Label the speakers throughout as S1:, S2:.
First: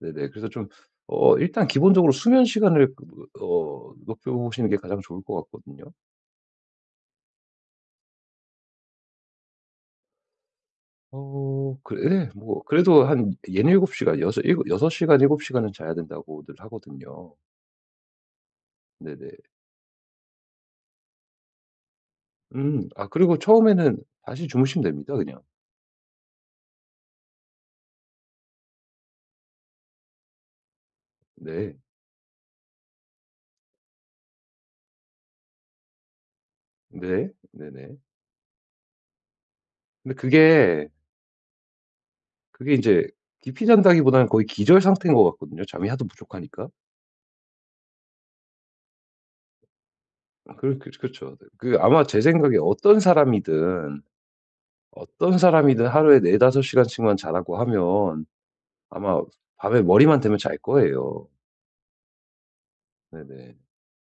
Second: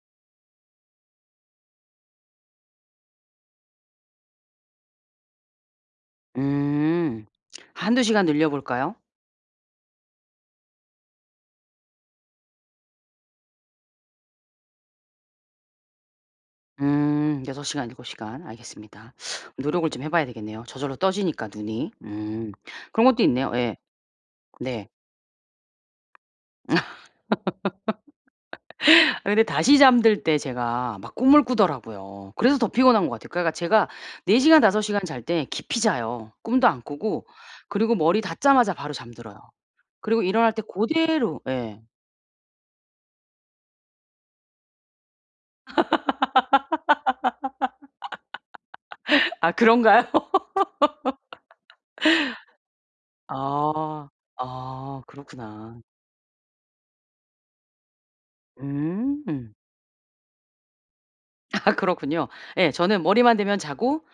S1: 네네. 그래서 좀 어 일단 기본적으로 수면 시간을 그 어 높여보시는 게 가장 좋을 것 같거든요.
S2: 음. 1-2 시간 늘려볼까요?
S1: 어 그 예 뭐 그래도 한 6-7 시간 6-7 6 시간 7 시간은 자야 된다고들 하거든요.
S2: 음 6 시간 7 시간. 알겠습니다.
S1: 네네.
S2: 노력을 좀 해 봐야 되겠네요. 저절로 떠지니까 눈이. 음.
S1: 음.
S2: 그런
S1: 아
S2: 것도
S1: 그리고
S2: 있네요. 예.
S1: 처음에는 다시 주무시면
S2: 네.
S1: 됩니다 그냥.
S2: 근데 다시 잠들 때 제가 막 꿈을
S1: 네.
S2: 꾸더라고요. 그래서 더 피곤한 거 같아요. 그러니까 제가 4 시간 5 시간 잘 때 깊이 자요. 꿈도 안 꾸고
S1: 네.
S2: 그리고
S1: 네네.
S2: 머리 닿자마자 바로 잠들어요.
S1: 근데
S2: 그리고 일어날 때
S1: 그게
S2: 고대로 예.
S1: 그게 이제 깊이 잔다기보다는 거의 기절 상태인 것 같거든요. 잠이 하도 부족하니까.
S2: 아 그런가요?
S1: 아 그러 그러 그렇죠. 네. 그 아마 제 생각에 어떤 사람이든
S2: 아. 아
S1: 어떤
S2: 그렇구나.
S1: 사람이든 하루에 4-5 시간씩만 자라고 하면 아마
S2: 음.
S1: 밤에 머리만 대면 잘 거예요.
S2: 아 그렇군요. 예. 저는 머리만 대면
S1: 네네.
S2: 자고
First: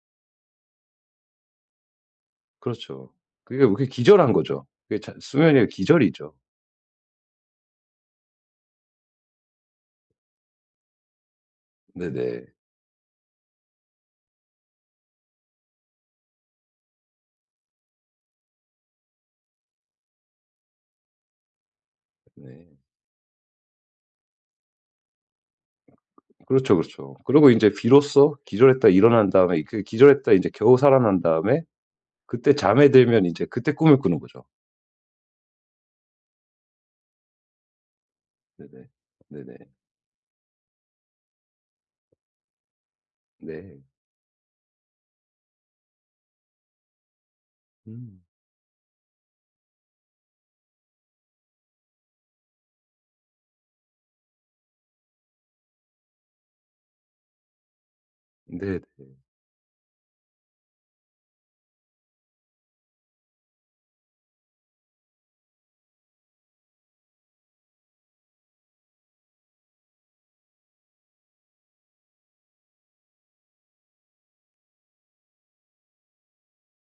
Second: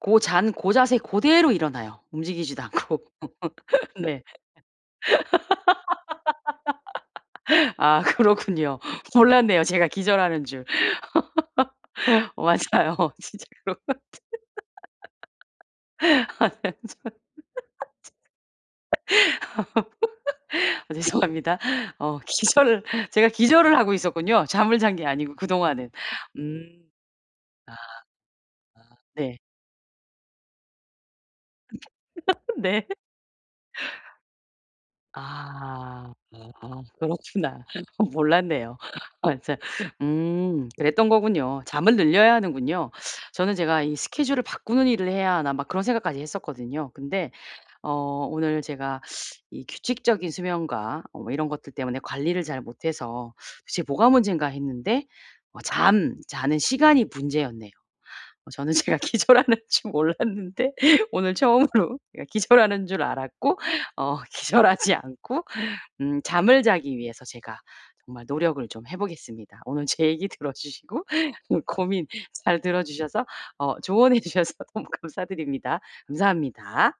S2: 고 잔 고 자세 그대로 일어나요. 움직이지도 않고.
S1: 그렇죠. 그게 이렇게
S2: 네.
S1: 기절한 거죠. 그게 자 수면이 아니라 기절이죠.
S2: 아 그렇군요. 몰랐네요, 제가 기절하는 줄.
S1: 네네.
S2: 맞아요. 진짜로. 아 죄송합니다. 어
S1: 네.
S2: 기절을 제가 기절을 하고 있었군요. 잠을 잔 게 아니고 그동안은.
S1: 그렇죠,
S2: 음.
S1: 그렇죠. 그리고 인제
S2: 아.
S1: 비로소
S2: 아
S1: 기절했다가 일어난
S2: 네.
S1: 다음에 그 기절했다가 인제 겨우 살아난 다음에 그때
S2: 네.
S1: 잠에 들면 이제 그때 꿈을 꾸는 거죠.
S2: 아 아 그렇구나. 몰랐네요.
S1: 네네. 네네.
S2: 맞아. 음 그랬던 거군요. 잠을 늘려야 하는군요. 저는 제가
S1: 네.
S2: '이 스케줄을 바꾸는 일을 해야 하나.' 막 그런 생각까지 했었거든요. 근데 어
S1: 음.
S2: 오늘 제가 이 규칙적인 수면과 뭐 이런 것들 때문에 관리를 잘 못해서 도대체 뭐가 문젠가 했는데 어 잠자는 시간이 문제였네요. 어 저는 제가
S1: 네네.
S2: 기절하는 줄 몰랐는데 오늘 처음으로 예 기절하는 줄 알았고 어 기절하지 않고 음 잠을 자기 위해서 제가 정말 노력을 좀 해 보겠습니다. 오늘 제 얘기 들어주시고 좀 고민 잘 들어주셔서 어 조언해 주셔서 너무 감사드립니다. 감사합니다.